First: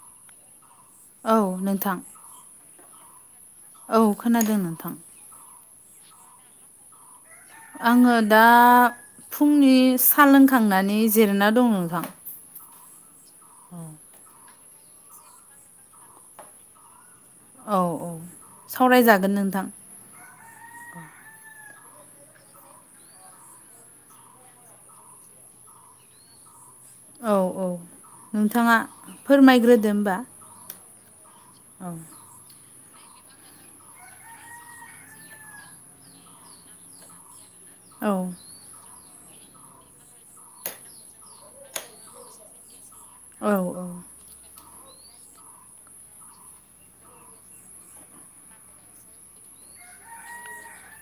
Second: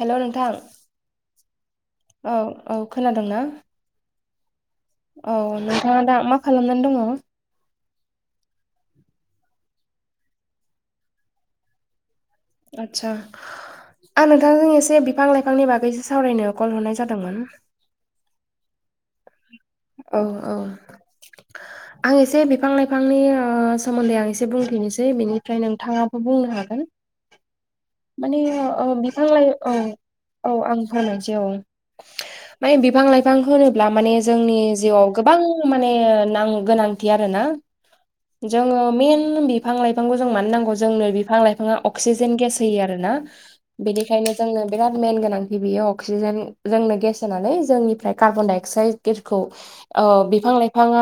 हेल' नोंथां। औ नोंथां औ औ खोनादोंना औ खोनादों नोंथां औ नोंथाङा दा मा खालामनानै दङ आङो दा फुंनि साल लोंखांनानै जिरना दं नोंथां आदसा आं नोंथांजों एसे बिफां-लाइफांनि बागैसो सावरायनो कल हरनाय जादोंमोन। औ औ सावरायजागोन नोंथां। औ औ आं एसे बिफां-लाइफांनि ओ सोमोन्दै आं एसे बुंथिनोसै बिनिफ्राय नोंथाङाबो बुंनो हागोन। औ औ माने नोंथाङा ओ बिफां लाइ औ फोरमायग्रोदो होनबा। औ आं फोरमायनोसै औ माने बिफां लाइफां होनोब्ला माने जोंनि जिउआव गोबां माने गोनांथि आरोना औ जोङो मेन बिफां लाइफांखौ जों मानो नांगौ जोंनो बिफां लाइफाङा अक्सिजेन गेस होयो आरोना औ बेनिखायनो जोंनो बिराद मेन गोनांथि बियो अक्सिजेन जोंनो गेस होनानै जोंनिफ्राय कार्बन डाइ अक्साइडखौ औ बिफां लाइफाङा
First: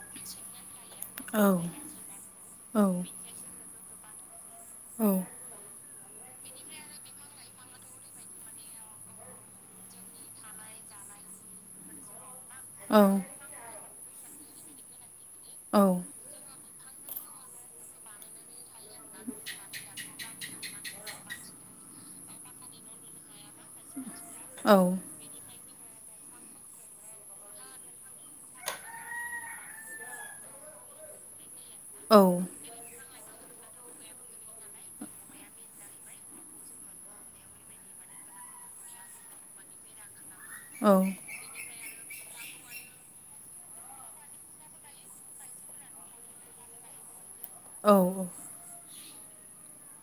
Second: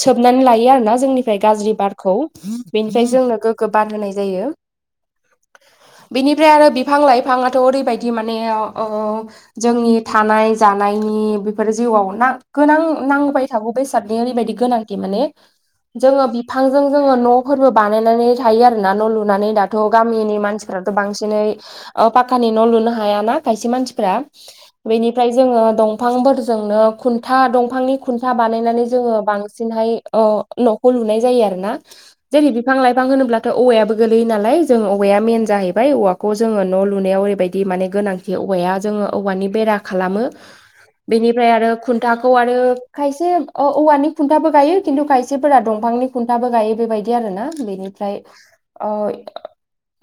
सोबनानै लायो आरो ना जोंनिफ्राय औ गाज्रि बारखौ औ बेनिफ्राय जोंनो गोग्गो बार होनाय जायो औ बिनिफ्राय आरो बिफां लाइफाङाथ' ओरैबायदि माने जोंनि थानाय जानायनि बेफोर जिउआव ना गोनां औ नांबाय थागौ बेसादनि ओरैबायदि गोनांथि माने औ जोङो बिफांजों जोङो न'फोरबो बानायनानै थायो आरोना न' लुनानै दाथ' गामिनि मानसि बांसिनै पाक्कानि न' लुनो हाय ना खायसे मानसिफ्रा औ बेनि ओमफ्राय जोङो दंफांफोरजोंनो खुन्था दंफांनि खुन्था बानायनानै जोङो बांसिनहाय न'खौ लुनाय जायो आरोोना औ जेरै बिफां लाइफां होनोब्लाथ' औवायाबो गोलैयो नालाय जों औवाया मेन जाहैबाय औवाखौ जोङो न' लुनायाव ओरैबायदि माने गोनांथि औवाया जोङो औवानि बेरा खालामो औ औ बिनि औ ओमफ्राय आरो खुन्थाखौ आरो खायसे औवानि खुन्थाबो गायो खिन्थु खायसेफोरा दंफांनि खुन्थाबो गायो बेबायदि आर ना बेनिफ्राय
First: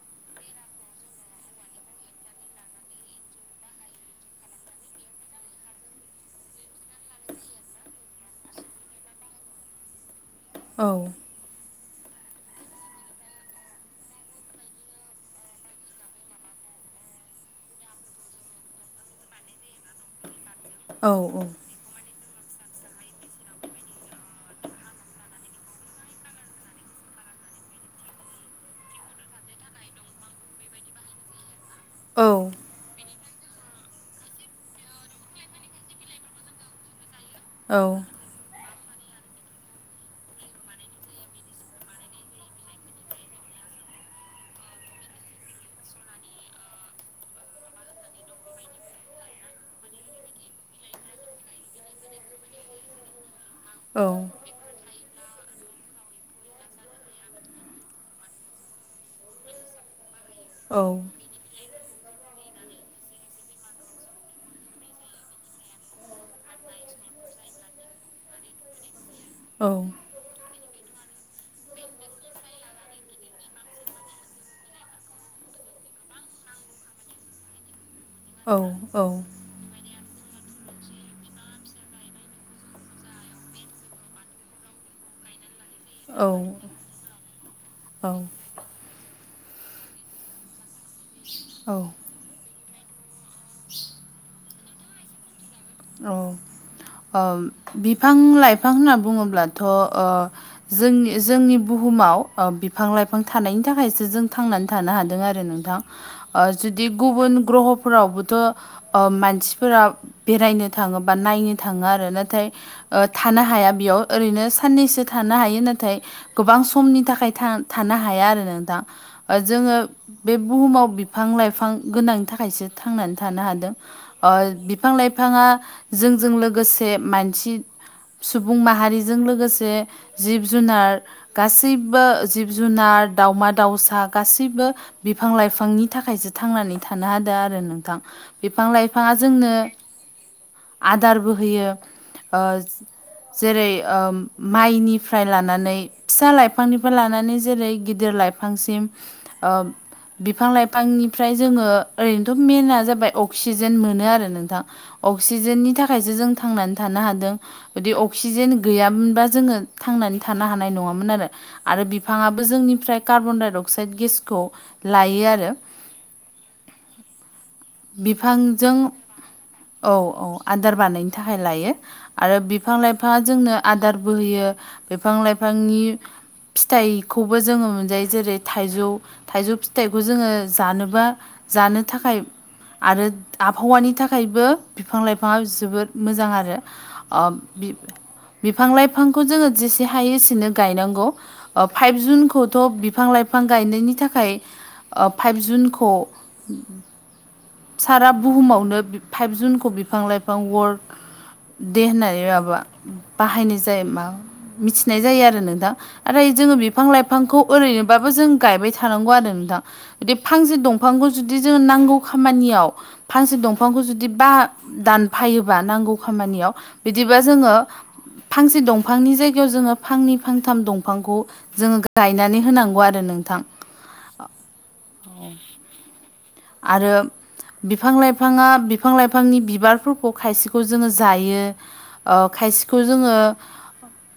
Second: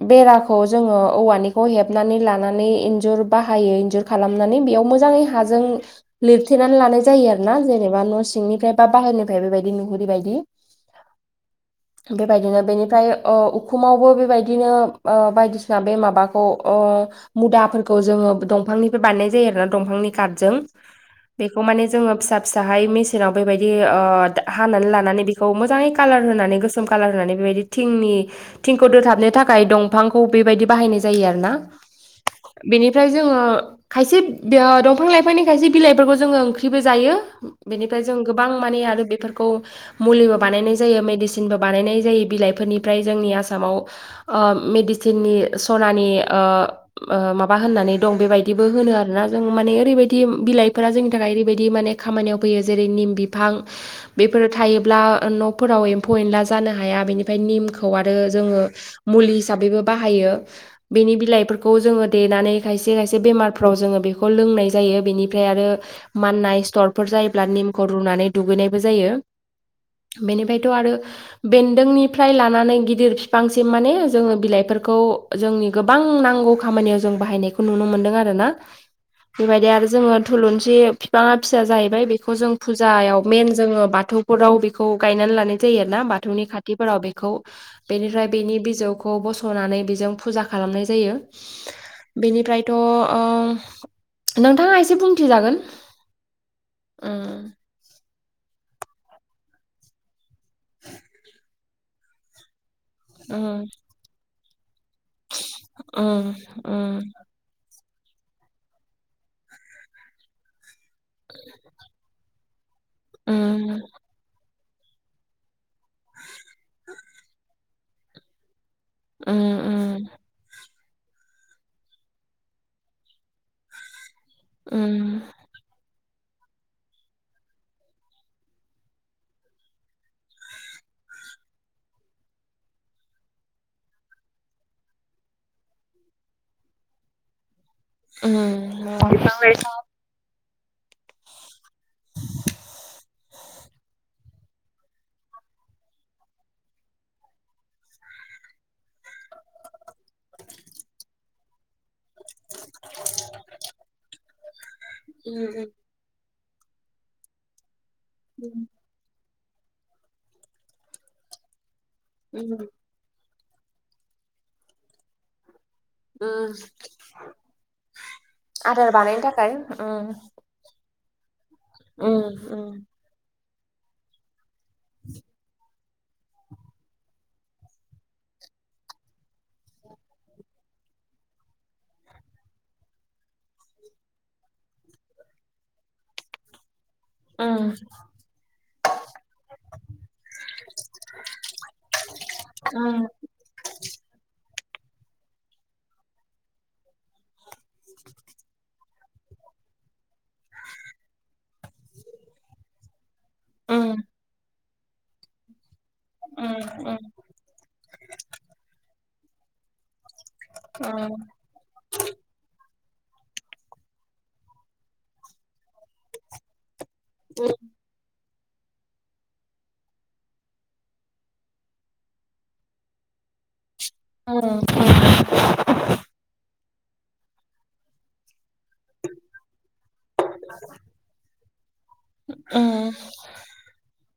बेराखौ जोङो औवानिखौ हेबनानै लानानै इन्जुर बाहायो इन्जुर खालामनानै बेयाव मोजाङै हाजों लिरथेनानै लानाय जायो आरो ना जेनेबा न' सिंनिफ्राय बा बाहेरनिफ्राय बेबायदि नुहुरै बदि औ बेबायदिनो बेनिफ्राय उखुमावबो बेबायदिनो बायदिसिना बे माबाखौ मुदाफोरखौ जोङो दंफांनिफ्राय बानायनाय जायो आरोना दंफांनि काटजों औ औ बेखौ माने जोङो फिसा फिसाहाय मेसिनाव बेबायदि हानानै लानानै बेखौ मोजाङै कालार होनानै गोसोम कालार होनानै बेबायदि थिंनि थिंखौ दोथाबनो थाखाय दं दफांखौ बेबायदि बाहायनाय जायो आरो ना औ बेनिफ्राय जोङो खायसे दंफां लाइफांनि खायसे बिलाइफोरखौ जोङो ओंख्रिबो जायो बेनिफ्राय जों गोबां माने आरो बेफोरखौ मुलिबो बानायनाय जायो मेडिसिनबो बानायनाय जायो बिलाइफोरनिफ्राय जोंनि आसामाव मेडिसिननि सनानि ओ माबा होननानै दं बेबायदिबो होनो आरोना जों माने ओरैबायदि बिलाइफोरा जोंनि थाखाय ओरैबायदि माने खामानियाव फैयो जेरै निम बिफां बेफोर औ थोयोब्ला न'फोराव एमफौ एनला जानो हाया बेनिफ्राय निमखौ आरो जों मुलि हिसाब हिसाबैबो बाहायो बेनि बिलाइफोर खौ जोंङो देनानै खायसे खायसे बेमारफ्राव जोंङो बेखौ लोंनाय जायो बेनिफ्राय आरो माननाय स्थरफोर जायोब्ला निमखौ रुनानै दुगैनायबो जायो औ बेनिफ्रायथ' आरो बेन्दोंनिफ्राय लानानै गिदिर बिफांसिम माने जोंङो बिलाइफोरखौ जोंनि गोबां नांगौ खामानियाव जों बाहायनायखौ नुनो मोनदों आ रोना बेबायदि आरो जोंङो थुलुंसि बिफाङा फिसा जाहैबाय बेखौ जों फुजायाव मेन जोंङो बाथौ खराव बेखौ गायनानै लानाय जायो आरो ना बाथौनि खाथिफोराव बेखौ बेनिफ्राय बेनि बिजौ खौ बस'नानै बेजों फुजा खालामनाय जायो औ बेनिफ्रायथ' ओ नोंथांङा एसे बुंथिजागोन औ उम बिफां लाइफां होनना बुंङोब्लाथ' ओ जोंनि जोंनि बुहुमाव ओ बिफां लाइ फां थानायनि उम थाखायसो जों थांनानै थानो हादों आरो नोंथां उम ओ जुदि गुबुन ग्रह फोरावबोथ'ओ मानसिफोरा बेरायनो थाङोबा नायनो थांङो नाथाय ओ उम थानो हाया बेयाव ओरैनो सानैसो थानो हायो नाथाय गोबां समनि थाखाय थानो हाया आरो नोंथां जोंङो उम बे बुहुमाव बिफां लाइफां गोनांनि थाखायसो थांनानै थानो हादों। ओ उम बिफां लाइफांङा जोंजों लोगोसे मानसि सुबुं माहारिजों लोगोसे जिब जुनार गासैबो जिब जुनार दावमा दाउसा गासैबो बिफां लाइफांनि थाखायसो थांनानै थानो हादों आरो नोंथां बिफां उम लाइफांङा बिफां जोंनो लाइफां आदारबो होयो ओ जेरै ओ माइनिफ्राय लानानै फिसा लाइफांनिफ्राय लानानै जेरै गिदिर लाइ फांसिम ओ बिफां लाइफांनिफ्राय जोंङो ओरैनोथ' मेनाआ जाबाय अक्सिजेन मोनो आरो नोंथां उम अक्सिजेननि था थाखायसो जों थांनानै थानो हादों जदि अक्सिजेन गैयामोनबा जोंङो थांनानै थानो हानाय नंङामोन आरो आरो बिफांङाबो उम जोंनिफ्राय कार्बनडाइ अक्साइद गेसखौ लायो आरो बिफांजों आदार बानायनो थाखाय औ औ आदार बानायनो थाखाय लायो उम आरो उम बिफां लाइफांङा जोंनो आदार बो होयो बिफां लाइफांनि फिथाइखौबो जोंङो मोनजायो जेरै थाइजौ थाइजौ फिथाइखौ जोंङो जानोबा जानो थाखाय आरो आबहावानि थाखायबो बिफां लाइफांङा जोबोद मोजां आरो ओब उम बि बिफां लाइफांखौ जोंङो जेसे हायो एसेनो गायनांगौ। फाइभ जुनखौथ' बिफां उम लाइ फां गायनायनि थाखाय ओ फाइभ जुनखौ सारा बुहुमावनो फाइभ जुनखौ बिफां लाइफां वर्ड दे होननानै माबा बाहायनाय जायो उम मा मिथिनाय जायो आरो नोंथां आरो उम जोंङो बिफां लाइफांखौ ओरैनोबाबो जों गायबाय थानांगौ आरो नोंथां बिदि फांसे दंफांखौ उम जुदि जोंनो नांगौ खामानियाव फांसे दंफांखौ जु दि बा दानफायोबा नांगौ खामानियाव बिदिबा जोंङो फांसे दंफांनि जायगायाव जोंङो फांनै फांथाम दंफांखौ जोंङो गायनानै होनांगौ आरो नोंथां। ओम औ [unintelligible] आरो बिफां लाइफांङा बिफां लाइफांनि बिबारफोरखौ खायसेखौ जोंङो जायो। ओ खायसेखौ उम जोंङो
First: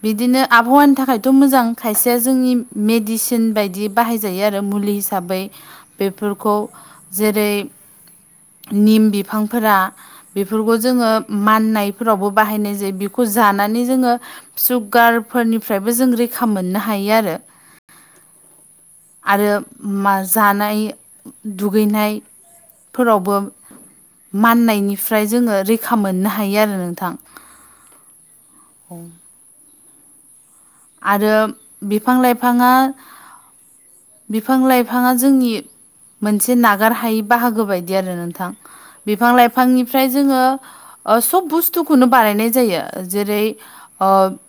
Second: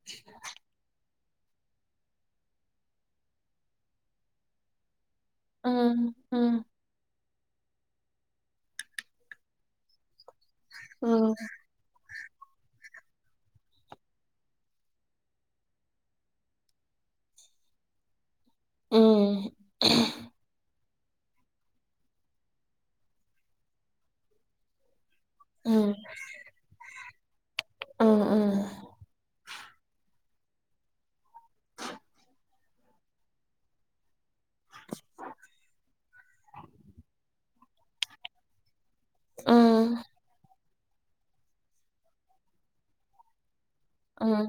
बिदिनो आबहावानि थाखायथ' मोजां खायसेया जोंनि मेडिसिन बायदि बाहायजायो आरो मुलि हिसाबै उम उम बेफोरखौ जेरै [inaudible] निम बिफांफोरा बेफोरखौ जोङो माननायफोरावबो बाहायनाय जायो बेखौ जानानै जोङो सुगारफोरनिफ्रायबो जों रैखा मोननो हायो आरो। [inaudible] आरो उम मा जानाय दु दुगैनायफोरावबो माननायनिफ्राय जोङो रैखा मोननो हा हायो आरो नोंथां औ आरो बिफां लाइफाङा बिफां लाइफाङा जोंनि मोनसे नागार हायै बाहागो बायदि आरो नोंथां। बिफां लाइफांनिफ्राय जोङो सब बुस्थुखौनो बानायनाय जायो जेरै ओ उम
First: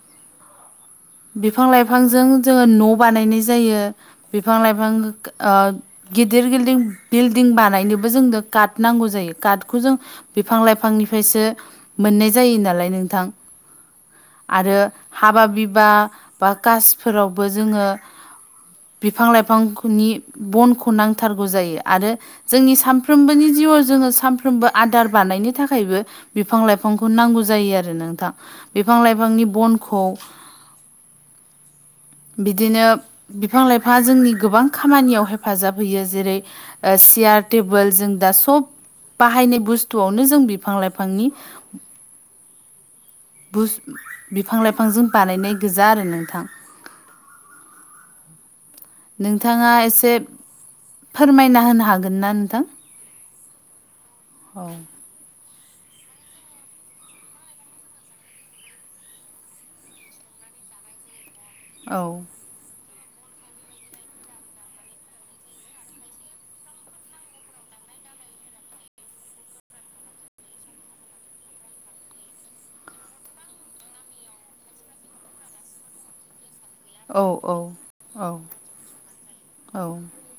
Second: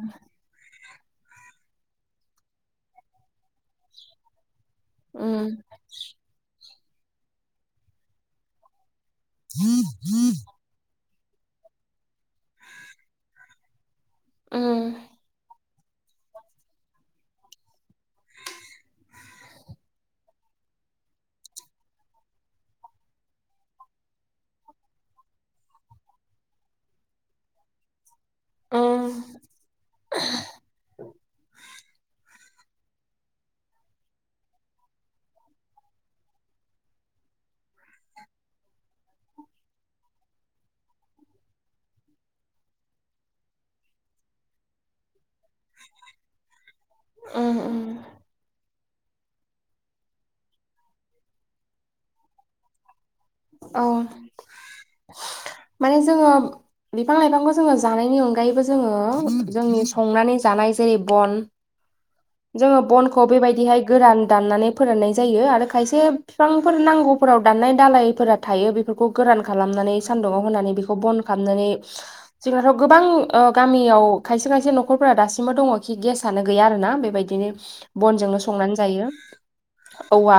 बिफां लाइफांजों जोङो न' बानायनाय जायो। बिफां लाइफां ओ गि गिदिर गिदिं बिल्डिं बानायनोबो जोंनो कार्ट नांगौ जायो कार्टखौ जों बिफां लाइफांनिफ्रायसो मोननाय जायो नालाय नोंथां। आरो हाबा बिबा बा कासफोरावबो जोङो बिफां लाइफांनि बनखौ नांथारगौ जायो आरो। जोंनि सानफ्रोमबोनि जिउआव जोङो सानफ्रोमबो आदार बानायनो थाखायबो बिफां लाइफांखौ नांगौ जायो आरो नोंथां। बिफां उम लाइफांनि बनखौ बिदिनो बिफां लाइफाङा जोंनि गोबां खामानियाव हेफाजाब होयो। जेरै ओ सियार टेबोल जों दा सब बाहायनाय बुस्थुआवनो जों बिफां लाइफांनि बुस- बिफां लाइफांजों बानायनाय गोजा आरो नोंथां। उम उम नोंथाङा एसे फोरमायना होनो हागोन ना नोंथां? औ औ माने जोङो बिफां लाइफांखौ जोङो जानायनि अनगायैबो जोङो जोंनि संनानै जानाय जेरै बन औ जोङो बनखौ बेबायदिहाय गोरान दाननानै फोराननाय जायो आरो खायसे बिफांफोर नांगौफोराव दाननाय दालाय फोर थायो बेफोरखौ गोरान खालामनानै सान्दुुङाव होनानै बेखौ बन खालामनानै जोंनाथ' गोबां गामियाव खायसे खायसे न'खरफोरा दासिमबो दङ खि गेसानो गैया आरोना। औ अ औ बेबायदिनो बनजोंनो संनानै जायो। औवा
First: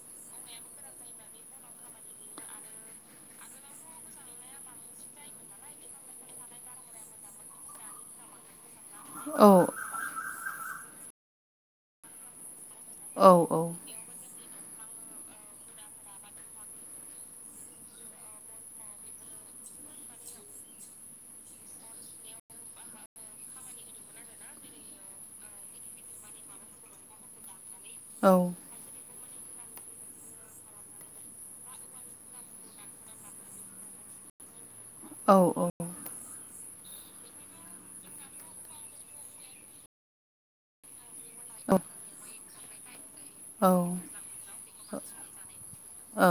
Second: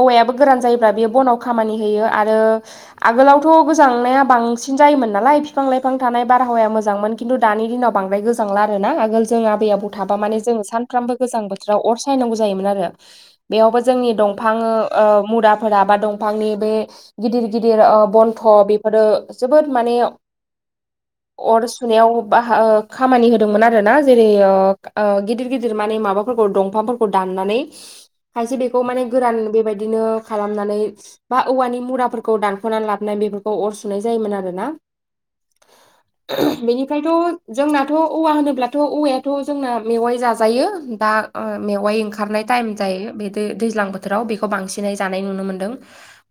औवायाबो गोरान जायोब्ला बेयो बनाव खामानि होयो। आरो आगोलावथ' गोजांनाया बांसिन जायोमोन नालाय बिफां लाइफां थानाय बारहावाया मोजांमोन। खिन्थु दानि दिनाव बांद्राय गोजांला आरो ना। आगोल जों आबै आबौ थाबा मान जों सानफ्रामबो गोजांबोथोराव अर सायनांगौ जायोमोन आरो। बेयावबो जोंनि दंफां मुराफोरा बा दंफांनि बे गिदिर गिदिर ओ बन्थ' बेफोरो जोबोद माने अर सुनायाव बा- हो- खामानि होदोंमोन आरो ना जेरै गिदिर गिदिर माने माबा दंफांफोरखौ दाननानै खायसे बेखौ माने गोरान बेबायदिनो खालामनानै बा औवानि मुराफोरखौ दानफ'नानै लाबोन बेफोरखौ अर सुनाय जायोमोन आरो ना। औ औ बेनिफ्रायथ' जोंनाथ' औवा होनोब्लाथ' औवायाथ' जोंना मेवाइ जाजायो। दा ओ मेवाइ ओंखारनाय टाइम जायो बे दै-दैज्लां बोथोराव बेखौ बांसिनै जानाय नुनो मोन्दों।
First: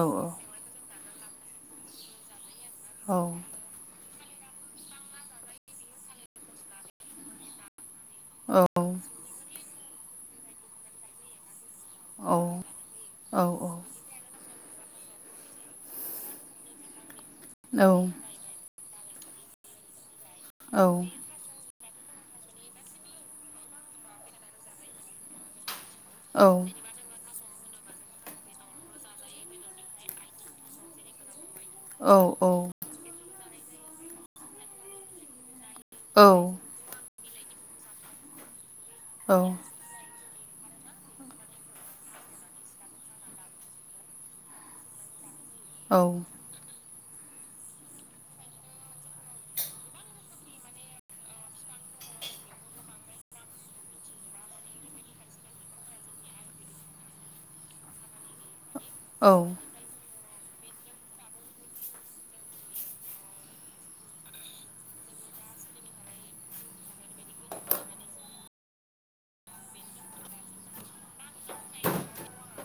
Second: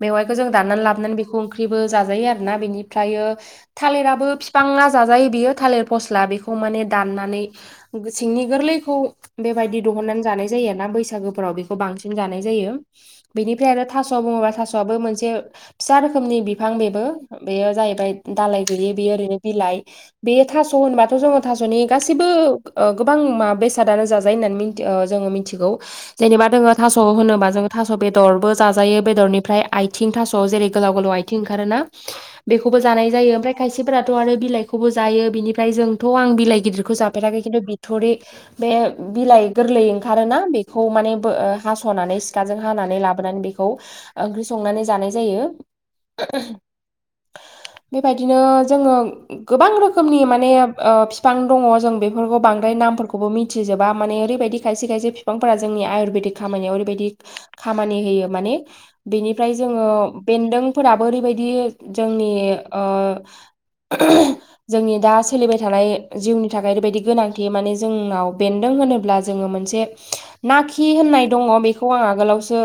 मेवाइखौ जों दाननानै लाबोनानै बेखौ ओंख्रिबो जाजायो आरोना। बेनिफ्रायो थालिराबो बिफाङा जाजायो बेयो थालिर फस्ला बेखौ माने दाननानै सिंनि गोरलैखौ बेबायदि दिहुननानै जानाय जायो ना बैसागोफोराव बे खौ बांसिन जानाय जायो। बेनिफ्राय आरो थास' बुङोबा थास' बाबो मोनसे फिसा रोखोमनि बिफां बेबो। बेयो जाहैबाय दालाय गैययो बे ओरैनो बिलाइ बे थास' होनबाथ' जोङो थास'नि गाैबो गोबां म बेसादानो जाजायो होननानैथि जोङो मिथिगौ जेनेबा दोङो थास' होनोबा जोङो थास' बेदरबो जाजायो। बेदरनिफ्राय आइथिं थास' जेरै गोलाव गोलाव आथिं ओंखारोना बेखौबो जानाय जायो। ओमफ्राय खायसेफोराथ' आरो बिलाइखौबो जायो बिनिफ्राय जोंथ' आं बिलाइ गिदिरखौ जा फेराखै खिन्थु बिथ'रि बे औ बिलाइ गोरलै ओं खारोना बेखौ माने बो ओ हास'नानै सिखाजों हानानै लाबोनानै बेखौ ओंख्रै संनानै जानाय जायो। औ। ओ बेबायदिनो जोङो गोबां रोखोमनि माने ओ बिफां दङ जों बेफोरखौ बांद्राय नामफोरखौबो मिथिजोबा माने ओरैबायदि खायसे खायसे बिफांफोरा जोंनि आयुरवेदिक खामानियाव ओरैबायदि खामानि होयो माने बेनिफ्राय जोङो बेन्दोंफोराबो ओरैबायदि जोंनि ओ [inaudible] जोंनि दा सोलिबाय थानाय जिउनि थाखाय ओरैबायदि गोनांथि माने जोंनाव बेन्दों होनोब्ला जोङो मोनसे नाखि होननाय दङ बेखौ आं आगोलावसो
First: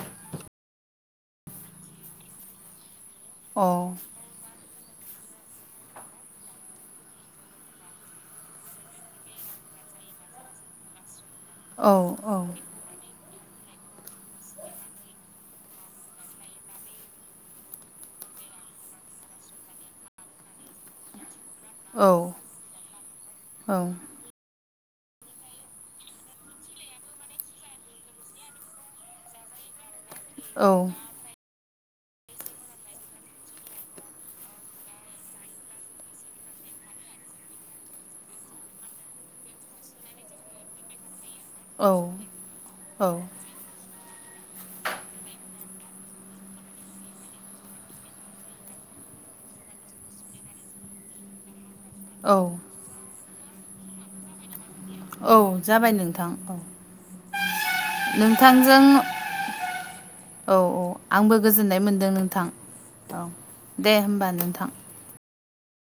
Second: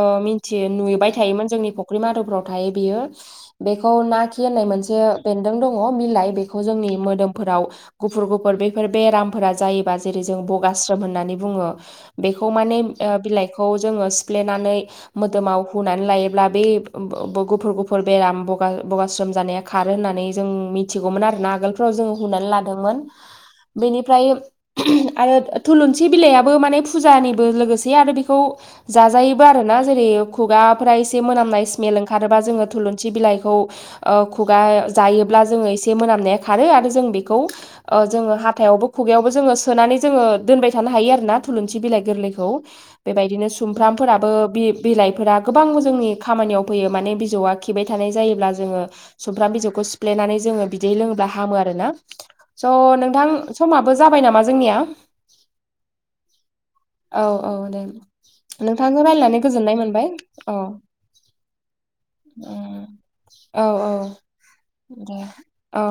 ओ मिनथि नुबाय थायोमोन। जोंनि फुख्रि मारू'फ्राव थायो बियो। बेखौ ना खि होननाय मोनसे बेन्दों दङ मिलाइ बेखौ जोंनि मोदोमफोराव गुफुर गुफुर बेफोर बेरामफोरा जायोबा जेरै जों बगाश्रम होननानै बुङो‌ बेखौ माने बिलाइखौ जोङो सिफ्लेनानै मोदोमाव हुनानै लायोब्ला बे ओ गुफुर गुफुर बेराम बगा बगास्रोम जानाया खारो होननानै जों मिथिगौमोन आरोना आगोलफ्राव जों हुनानै लादोंमोन। बेनिफ्राय आरो थुलुंसि बिलाइयाबो माने फुजानिबो लोगोसे आरो बेखौ जाजायोबो आरो ना जेरै खुगाफ्रा एसे एसे मोनामनाय स्मेल ओंखारोबा जोङो थुलुंसि बिलाइखौ ओ खुगा जायोब्ला जोङो एसे मोनामनाया खारो आरो जों बेखौ ओ जोङो हाथायावबो खुगायावबो जोङो सोनानै जोङो दोनबाय थानो हायो आरो ना। थुलुंसि बिलाइ गोरलैखौ। बेबायदिनो सुमफ्रामफोराबो बि बिलाइफोरा गोबां जोंनि खामानियाव फैयो माने बिजौआ खिबाय थानाय जायोब्ला जोङो सुमफ्राम बिजौखौ सिफ्लेनानै जोङो बिदै लोङोब्ला हामो आरोना। औ स' नोंथां समाबो जाबाय नामा जोंनिया औ जाबाय नोंथां औ। औ औ दे। नोंथांजों रायलायनानै गोजोननाय मोनबाय औ औ आंबो गोजोननाय मोनदों नोंथां। औ दे होमबा नोंथां। दे औ।